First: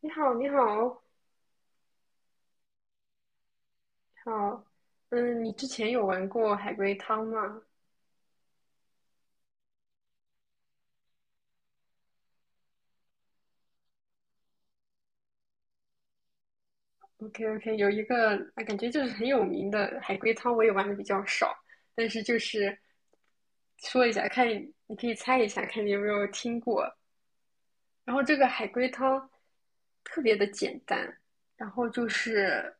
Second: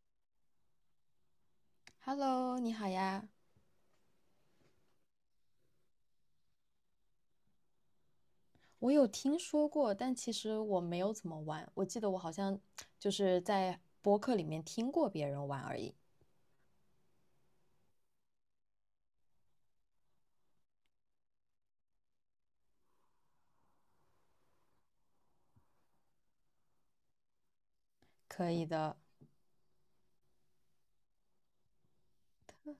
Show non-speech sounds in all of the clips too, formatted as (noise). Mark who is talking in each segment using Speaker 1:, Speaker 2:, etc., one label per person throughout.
Speaker 1: 你好，你好，
Speaker 2: Hello，你好呀。
Speaker 1: 好，你之前有玩过海龟汤吗
Speaker 2: 我有听说过，但其实我没有怎么玩。我记得我好像就是在播客里面听过别人玩而已。
Speaker 1: ？OK，OK，有一个啊，感觉就是很有名的海龟汤，我也玩的比较少，但是就是说一下，看你可以猜一下，看你有没有听过。然后这个
Speaker 2: 可
Speaker 1: 海
Speaker 2: 以
Speaker 1: 龟
Speaker 2: 的，
Speaker 1: 汤特别的简单，然后就是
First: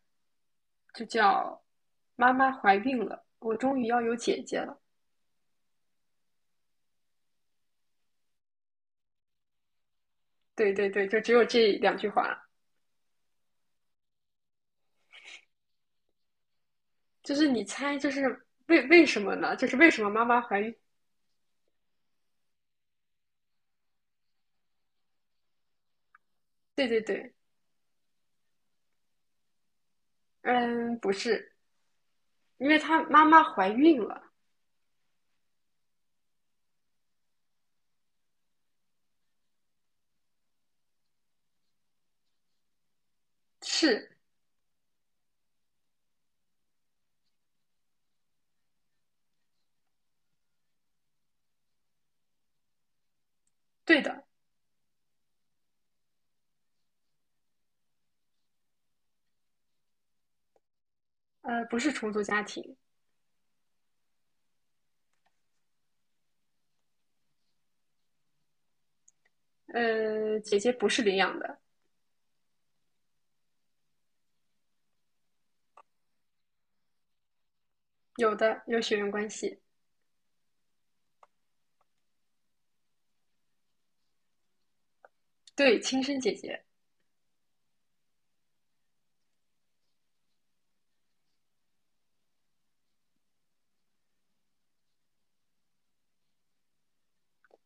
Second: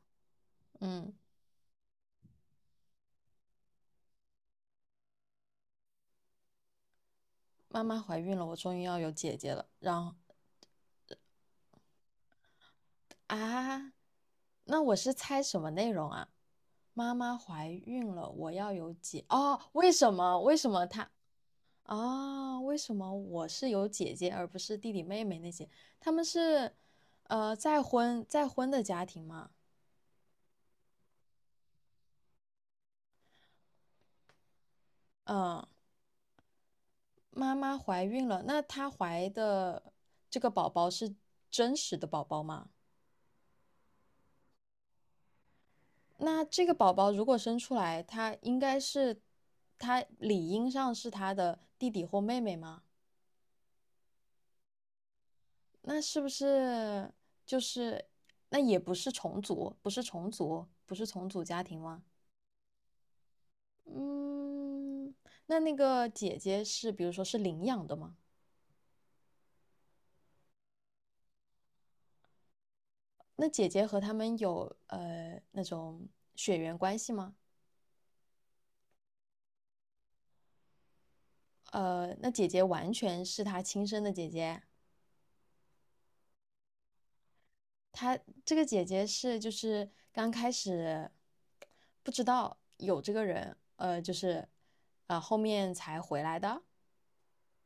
Speaker 1: 就
Speaker 2: 嗯，
Speaker 1: 叫妈妈怀孕了，我终于要有姐姐了。
Speaker 2: 妈妈怀孕了，我终于要有姐姐了。然后
Speaker 1: 对对对，就只有这两句话。
Speaker 2: 啊，那我是猜什么内容啊？妈
Speaker 1: 就
Speaker 2: 妈
Speaker 1: 是你
Speaker 2: 怀
Speaker 1: 猜，
Speaker 2: 孕
Speaker 1: 就
Speaker 2: 了，
Speaker 1: 是
Speaker 2: 我要
Speaker 1: 为
Speaker 2: 有
Speaker 1: 为什
Speaker 2: 姐。
Speaker 1: 么呢？
Speaker 2: 哦，
Speaker 1: 就是为
Speaker 2: 为
Speaker 1: 什么
Speaker 2: 什
Speaker 1: 妈妈
Speaker 2: 么？为
Speaker 1: 怀
Speaker 2: 什
Speaker 1: 孕？
Speaker 2: 么她？啊，为什么我是有姐姐而不是弟弟妹妹那些？他们是
Speaker 1: 对对对，
Speaker 2: 再婚的家庭吗？
Speaker 1: 嗯，不是，因为她妈妈怀孕了，
Speaker 2: 嗯，妈妈怀孕了，那她怀的这个宝宝是真实的宝宝吗？
Speaker 1: 是
Speaker 2: 那这个宝宝如果生出来，他应该是，他理应上是他的弟弟或妹妹吗？
Speaker 1: 对的，
Speaker 2: 那是不是就是，那也不是重组，不是重组家
Speaker 1: 不
Speaker 2: 庭
Speaker 1: 是
Speaker 2: 吗？
Speaker 1: 重组家庭，
Speaker 2: 嗯，那那个姐姐是，比如说是领养的吗？
Speaker 1: 姐姐不是领养的，
Speaker 2: 那姐姐和他们有那种血缘关系吗？
Speaker 1: 有的有血缘关系，
Speaker 2: 那姐姐完全是他亲生的姐姐。
Speaker 1: 对，亲生姐姐，
Speaker 2: 她这个姐姐是就是刚开始不知道有这个人，就是后面才回来的。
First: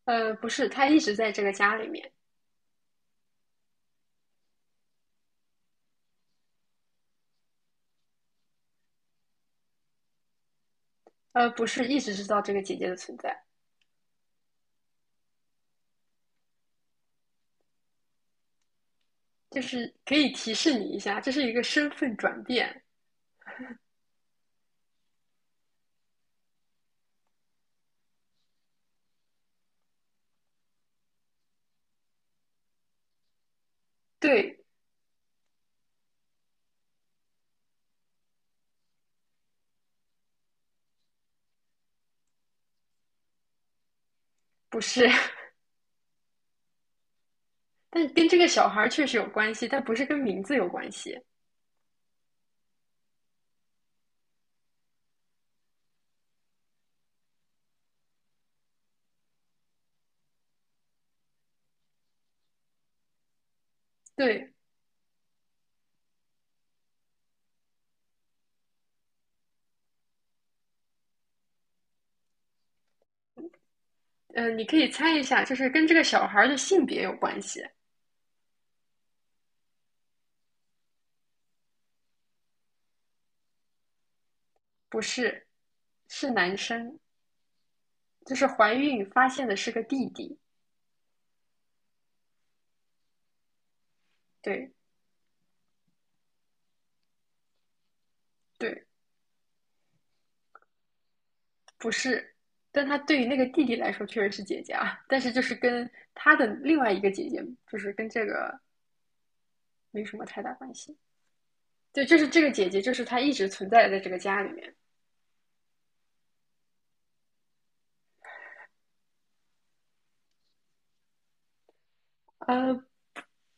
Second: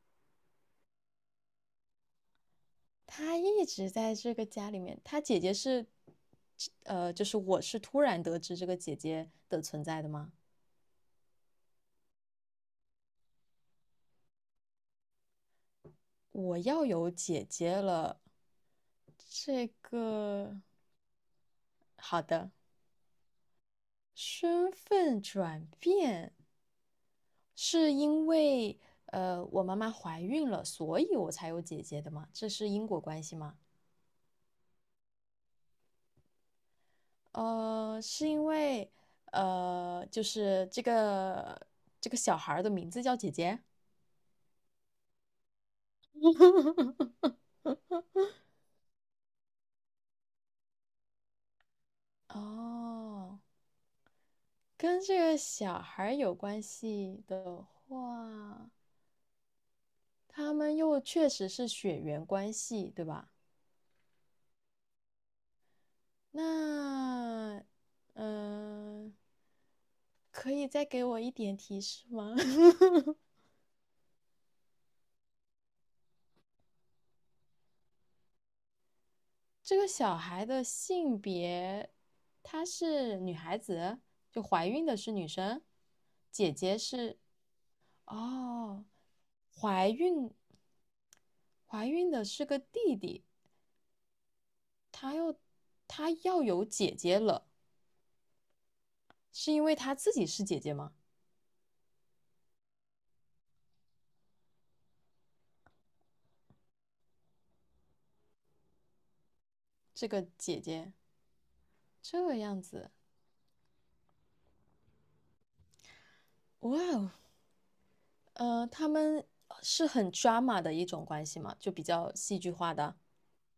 Speaker 1: 不是，她一直在这个家里面，
Speaker 2: 她一直在这个家里面。她姐姐是，就是我是突然得知这个姐姐的存在的吗？
Speaker 1: 不是一直知道这个姐姐的存在，
Speaker 2: 我要有姐姐了，
Speaker 1: 就
Speaker 2: 这
Speaker 1: 是可以提
Speaker 2: 个
Speaker 1: 示你一下，这是一个身份
Speaker 2: 好
Speaker 1: 转
Speaker 2: 的
Speaker 1: 变，
Speaker 2: 身份转变，是因为我妈妈怀孕了，所以我才有姐姐的吗？这是因果关系吗？
Speaker 1: 对，
Speaker 2: 是因为就是这个这个小孩儿的名字叫姐姐
Speaker 1: 不是，(laughs) 但跟这个小孩确实有关系，但不是跟名字有关系，
Speaker 2: 哦，跟这个小孩儿有关系的话，他们又确实是血缘关系，对吧？
Speaker 1: 对。
Speaker 2: 那嗯、呃可以再给我一点提示吗？(laughs)
Speaker 1: 你可以猜一下，就是跟这个小孩儿的性别有关系，
Speaker 2: 这个小孩的性别，她是女孩子，就怀孕的
Speaker 1: 不
Speaker 2: 是女
Speaker 1: 是，
Speaker 2: 生，
Speaker 1: 是
Speaker 2: 姐
Speaker 1: 男
Speaker 2: 姐
Speaker 1: 生，
Speaker 2: 是，
Speaker 1: 就是怀
Speaker 2: 哦，
Speaker 1: 孕发现的是个
Speaker 2: 怀
Speaker 1: 弟
Speaker 2: 孕，
Speaker 1: 弟，
Speaker 2: 怀孕的是个弟弟，
Speaker 1: 对
Speaker 2: 她又，她要有姐姐了，
Speaker 1: 对，
Speaker 2: 是因为她自己是姐姐吗？
Speaker 1: 不是，但他对于那个弟弟来说确实是姐姐啊，但是就是跟他的另外一个姐姐，就是跟这个没
Speaker 2: 这
Speaker 1: 什么
Speaker 2: 个
Speaker 1: 太大
Speaker 2: 姐
Speaker 1: 关
Speaker 2: 姐
Speaker 1: 系。对，就是
Speaker 2: 这
Speaker 1: 这个
Speaker 2: 样
Speaker 1: 姐姐，
Speaker 2: 子，
Speaker 1: 就是她一直存在在这个家里面。
Speaker 2: 哇哦，他们是很 drama 的一种关系嘛，就比较戏剧化
Speaker 1: 呃，
Speaker 2: 的。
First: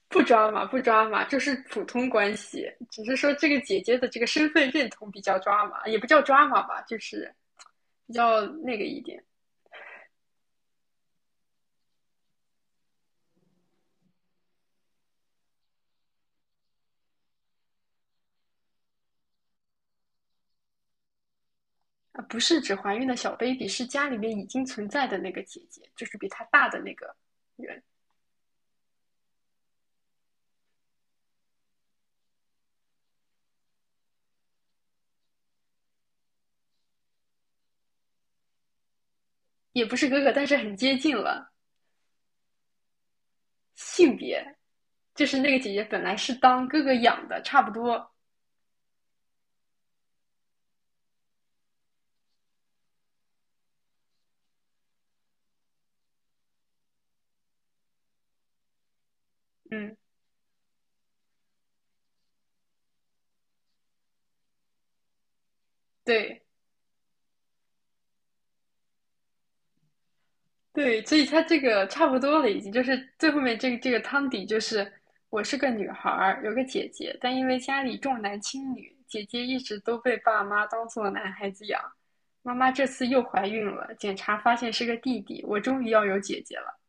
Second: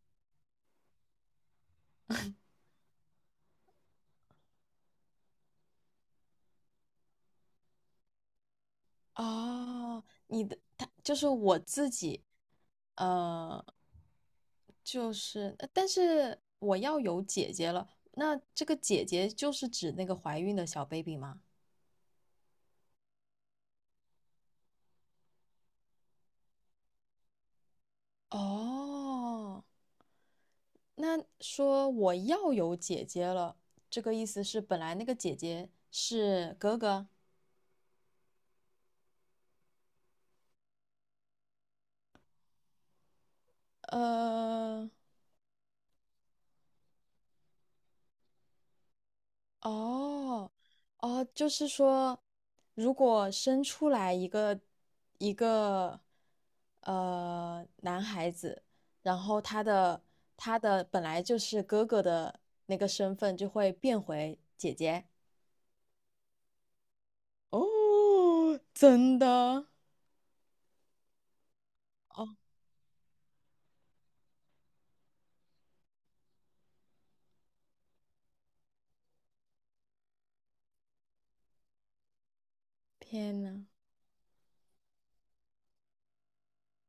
Speaker 1: 不抓马，不抓马，就是普通关系，只是说这个姐姐的这个身份认同比较抓马，也不叫抓马吧，就是比较那个一点
Speaker 2: 哦，你的他就是我自己，呃，就是但是我要有姐姐了，那这个姐姐就是指那个怀孕的小 baby 吗？
Speaker 1: 啊，不是指怀孕的小 baby，是家里面已经存在的那个姐姐，就是比她大的那个人，
Speaker 2: 哦，那说我要有姐姐了，这个意思是本来那个姐姐是哥哥，
Speaker 1: 也不是哥哥，但是很接近了。性别
Speaker 2: 呃，
Speaker 1: 就是那个姐姐本来是当哥哥养的，差不多，
Speaker 2: 哦，哦，就是说，如果生出来一个一个男孩子，然后他
Speaker 1: 嗯，
Speaker 2: 的他的本来就是哥哥的那个身份就会变回姐姐。
Speaker 1: 对，
Speaker 2: 哦，真的？
Speaker 1: 对，所以他这个差不
Speaker 2: 哦，
Speaker 1: 多了，已经就是最后面这个汤底就是我是个女孩儿，有个姐姐，但因为家里重男轻女，姐姐一直都被爸妈当做男孩子养。妈妈这次又
Speaker 2: 天
Speaker 1: 怀
Speaker 2: 呐，
Speaker 1: 孕了，检查发现是个弟弟，我终于要有姐姐了。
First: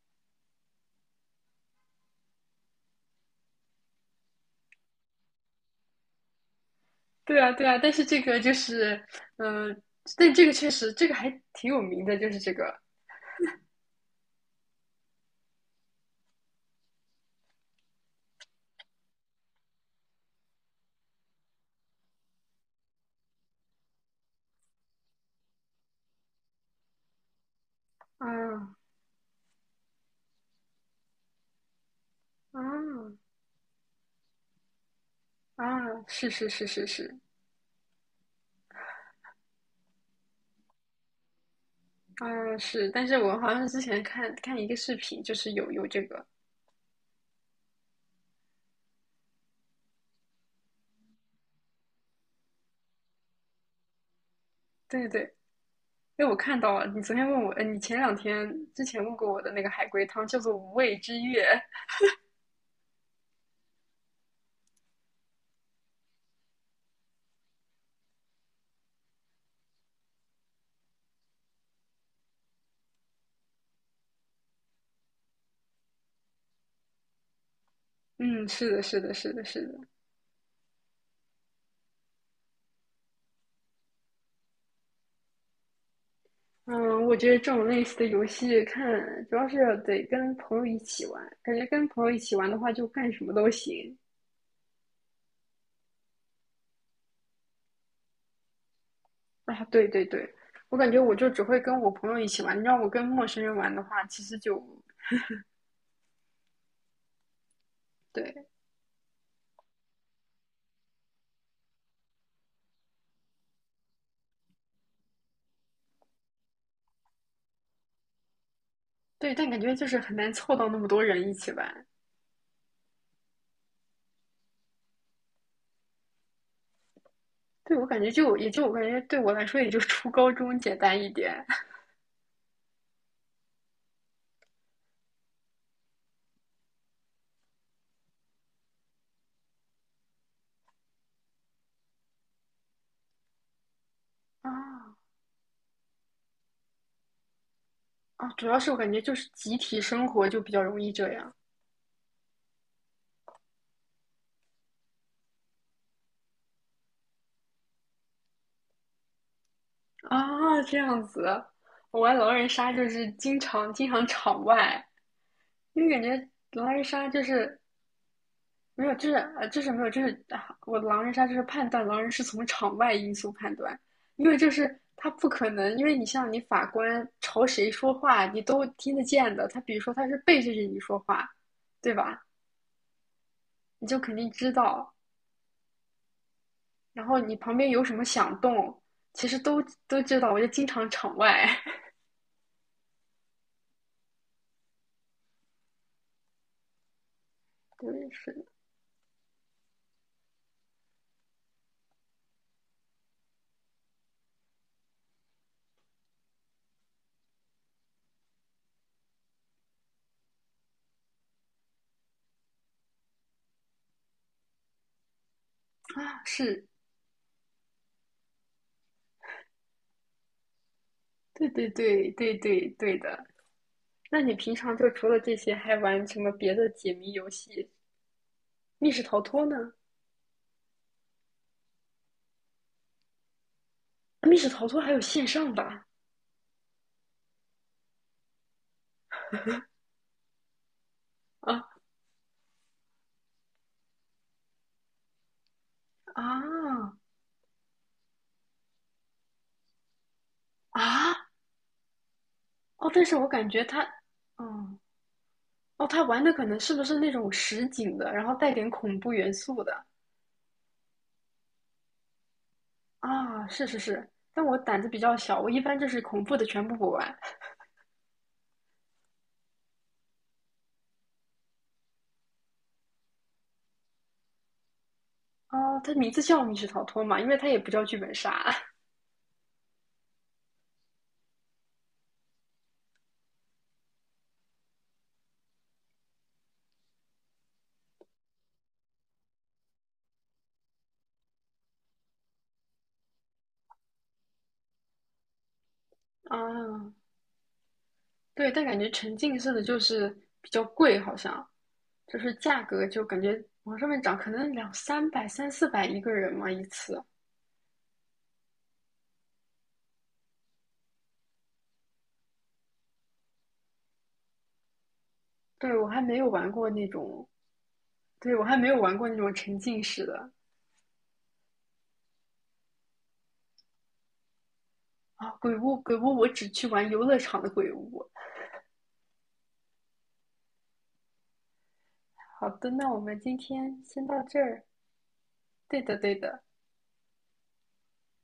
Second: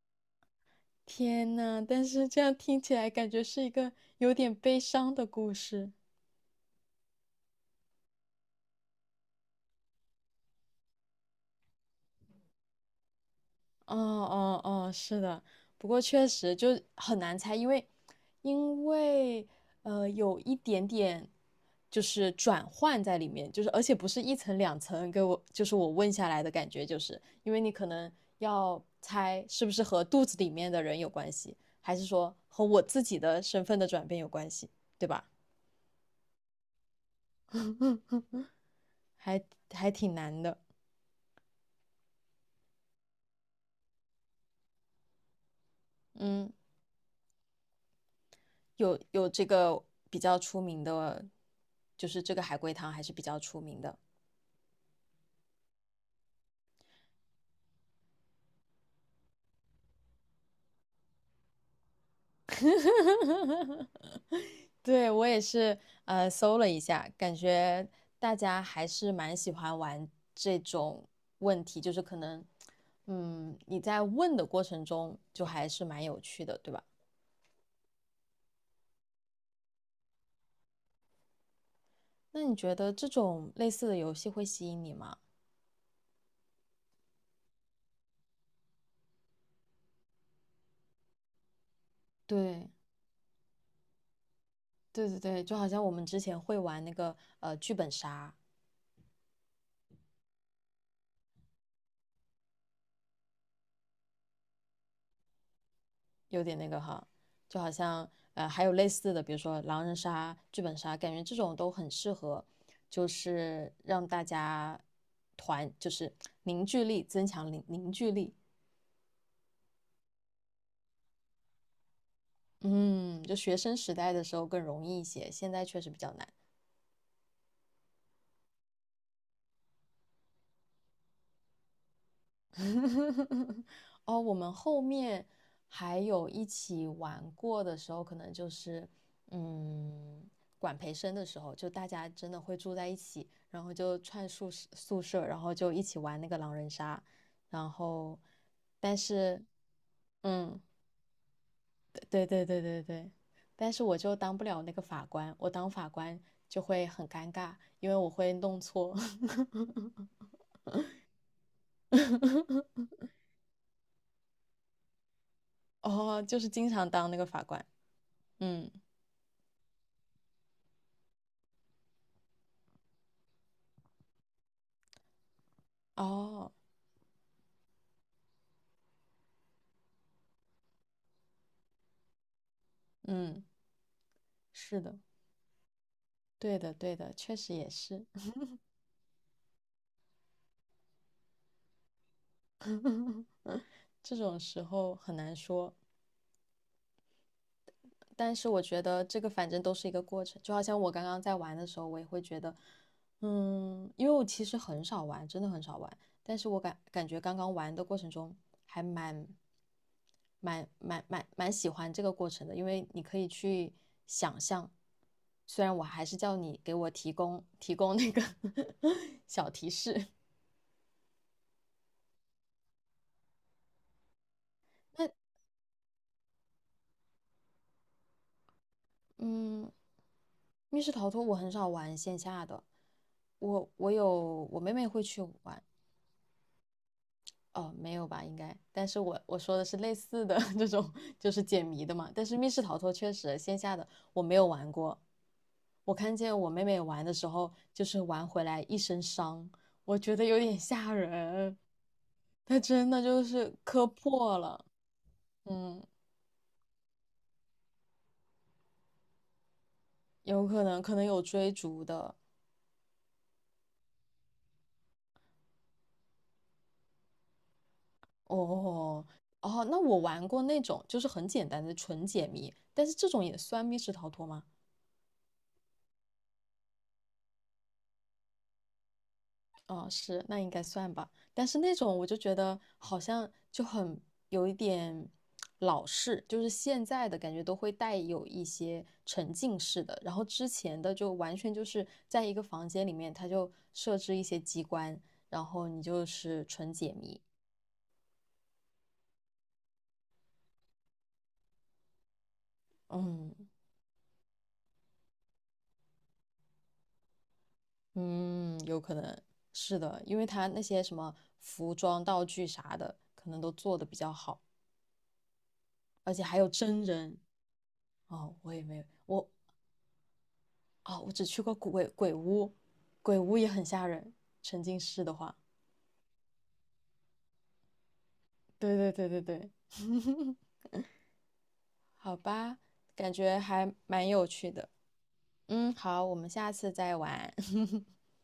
Speaker 2: 天呐，但是这样听起来感觉是一个有点悲伤的故事。
Speaker 1: 对啊，对啊，但是这个就是，嗯、但这个确实这个还挺有名的，就是这个，
Speaker 2: 哦哦哦，是的，不过确实就很难猜，因为因为有一点点就是转换在里面，就是而且不是一层两层给我，就是我问下来的感觉，就是因为你可能
Speaker 1: 嗯
Speaker 2: 要猜是不是和肚子里面的人有关系，还是说和我自
Speaker 1: 嗯
Speaker 2: 己的身份的转变有关系，对吧？
Speaker 1: 啊！是是是是是，
Speaker 2: 还还挺难的，
Speaker 1: 嗯是，但是我好像之前看一个视频，就是有这个。
Speaker 2: 嗯，有这个比较出名的，就是这个海龟汤还是比较出名的。
Speaker 1: 对对，因为我看到了，你昨天问我，你前两天之前问过我的那个海龟汤叫做《无畏之月》。
Speaker 2: (laughs) 对，我也是，搜了一下，感觉大家还是蛮喜欢玩这种问题，就是可能，嗯，你在问的过程中就还是蛮有趣的，对吧？
Speaker 1: 嗯，是的，是的，是的，是的。
Speaker 2: 那你觉得这种类似的游戏会吸引你吗？
Speaker 1: 嗯，我觉得这种类似的游戏看，主要是得跟朋友一起玩，感觉跟朋友一起玩的
Speaker 2: 对，
Speaker 1: 话，就干什么都行。
Speaker 2: 对对对，就好像我们之前会玩那个剧本杀，
Speaker 1: 啊，对对对，我感觉我就只会跟我朋友一起玩，你让我跟陌生人玩的话，其实就
Speaker 2: 有点那个哈，就好像
Speaker 1: 对
Speaker 2: 还有类似的，比如说狼人杀、剧本杀，感觉这种都很适合，就是让大家团，就是凝聚力增强凝聚力。
Speaker 1: 对，但感觉就是很难凑到那么多人一起玩。
Speaker 2: 嗯，就学生时代的时候更容易一些，现在确实比较难。
Speaker 1: 对，我感觉就也就我感觉对我来说也就初高中简单一点。
Speaker 2: (laughs) 哦，我们后面还有一起玩过的时候，可能就是嗯，管培生的时候，就大家真的会住在一起，然后就串
Speaker 1: (laughs)
Speaker 2: 宿舍
Speaker 1: 啊，
Speaker 2: 宿舍，然后就一起玩那个狼人杀，然后
Speaker 1: 啊，主要是我感
Speaker 2: 但
Speaker 1: 觉就是
Speaker 2: 是
Speaker 1: 集体生活就比
Speaker 2: 嗯，
Speaker 1: 较容易这样
Speaker 2: 对对对对对，但是我就当不了那个法官，我当法官就会很尴尬，因为我会弄错，
Speaker 1: 啊，这样子。我玩狼人
Speaker 2: (laughs)
Speaker 1: 杀就是经常场外，因为感
Speaker 2: 哦，
Speaker 1: 觉
Speaker 2: 就是经
Speaker 1: 狼人
Speaker 2: 常
Speaker 1: 杀
Speaker 2: 当那
Speaker 1: 就
Speaker 2: 个法
Speaker 1: 是
Speaker 2: 官，嗯，
Speaker 1: 没有，就是就是没有，就是啊，我狼人杀就是判断狼人是从场外因素判断，因为就是他不可能，因为你像你
Speaker 2: 哦。
Speaker 1: 法官朝谁说话，你都听得见的。他比如说他是背对着你说话，对吧？
Speaker 2: 嗯，
Speaker 1: 你就肯定知
Speaker 2: 是
Speaker 1: 道。
Speaker 2: 的，对的，对
Speaker 1: 然
Speaker 2: 的，
Speaker 1: 后你
Speaker 2: 确实
Speaker 1: 旁边
Speaker 2: 也
Speaker 1: 有什么
Speaker 2: 是，
Speaker 1: 响动，其实都知道，我就经常场外。(laughs)
Speaker 2: (laughs) 这种时候很难说。
Speaker 1: 对，
Speaker 2: 但
Speaker 1: 是
Speaker 2: 是我觉得这个反正都是一个过程，就好像我刚刚在玩的时候，我也会觉得，嗯，因为我其实很少玩，真的很少玩，但是我感觉刚刚玩的过程中还蛮喜欢这个过程的，因为你可以去想象。虽然我还是
Speaker 1: 啊，
Speaker 2: 叫你
Speaker 1: 是，
Speaker 2: 给我提供那个 (laughs) 小提示，
Speaker 1: 对对对对对对的。那你平常就除
Speaker 2: 那
Speaker 1: 了这些，还玩什么别的解谜游戏？密室逃脱
Speaker 2: 嗯，
Speaker 1: 呢？
Speaker 2: 密室逃脱我很少玩线下的，我
Speaker 1: 密
Speaker 2: 有
Speaker 1: 室
Speaker 2: 我
Speaker 1: 逃
Speaker 2: 妹
Speaker 1: 脱
Speaker 2: 妹
Speaker 1: 还有
Speaker 2: 会去
Speaker 1: 线上的
Speaker 2: 玩，
Speaker 1: 啊
Speaker 2: 哦，没有吧，应该，但是我说的是类似的 (laughs) 这种，就是解谜的嘛。但是密室逃脱确实线下的我没有玩过，我看见我妹妹
Speaker 1: 啊
Speaker 2: 玩的时候，就是玩回来一身伤，我觉得有点吓
Speaker 1: 啊！
Speaker 2: 人，她真
Speaker 1: 哦，
Speaker 2: 的
Speaker 1: 但是
Speaker 2: 就
Speaker 1: 我感
Speaker 2: 是
Speaker 1: 觉他，
Speaker 2: 磕破了，
Speaker 1: 哦
Speaker 2: 嗯，
Speaker 1: 哦，他玩的可能是不是那种实景的，然后带点恐怖元素的
Speaker 2: 有可能有追逐的。
Speaker 1: 啊？是是是，但我胆子比较小，我一般就是恐怖的全部不玩，
Speaker 2: 哦哦，那我玩过那种就是很简单的纯解谜，但是这种也算密室逃脱吗？
Speaker 1: 哦，它名字叫密室逃脱嘛，因为它也不叫剧本杀
Speaker 2: 哦，是，那应该算吧。但是那种我就觉得好像就很有一点老式，就是现在的感觉都会带有一些沉浸式的，然后之前的就完全就是在一个房间里面，它就设置一些机关，然后你就
Speaker 1: (laughs)
Speaker 2: 是纯
Speaker 1: 啊。
Speaker 2: 解谜。
Speaker 1: 对，但感觉沉浸式的就是比较贵，好像就是价格就感
Speaker 2: 嗯。
Speaker 1: 觉往上面涨，可能两三百、三四百一个人嘛一次。
Speaker 2: 嗯，有可能是的，因为他那些什么服装、道具啥的，可能都做的比较好，
Speaker 1: 对，我还
Speaker 2: 而
Speaker 1: 没
Speaker 2: 且
Speaker 1: 有
Speaker 2: 还有
Speaker 1: 玩过
Speaker 2: 真
Speaker 1: 那
Speaker 2: 人。
Speaker 1: 种，对，
Speaker 2: 哦，
Speaker 1: 我
Speaker 2: 我
Speaker 1: 还
Speaker 2: 也
Speaker 1: 没有
Speaker 2: 没有，
Speaker 1: 玩过那种沉浸式的
Speaker 2: 哦，我只去过鬼屋，鬼屋也很吓人，沉浸式的
Speaker 1: 啊。
Speaker 2: 话。
Speaker 1: 鬼屋，鬼屋，我只去玩游乐场的鬼屋。
Speaker 2: 对对对对对，好
Speaker 1: 好
Speaker 2: 吧，
Speaker 1: 的，那我
Speaker 2: 感
Speaker 1: 们今
Speaker 2: 觉还
Speaker 1: 天先
Speaker 2: 蛮
Speaker 1: 到
Speaker 2: 有
Speaker 1: 这
Speaker 2: 趣
Speaker 1: 儿。
Speaker 2: 的。嗯，
Speaker 1: 对的，
Speaker 2: 好，我
Speaker 1: 对
Speaker 2: 们
Speaker 1: 的，
Speaker 2: 下次再玩，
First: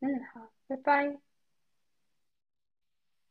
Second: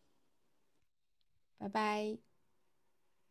Speaker 1: 嗯，好，拜拜。
Speaker 2: (laughs) 拜拜。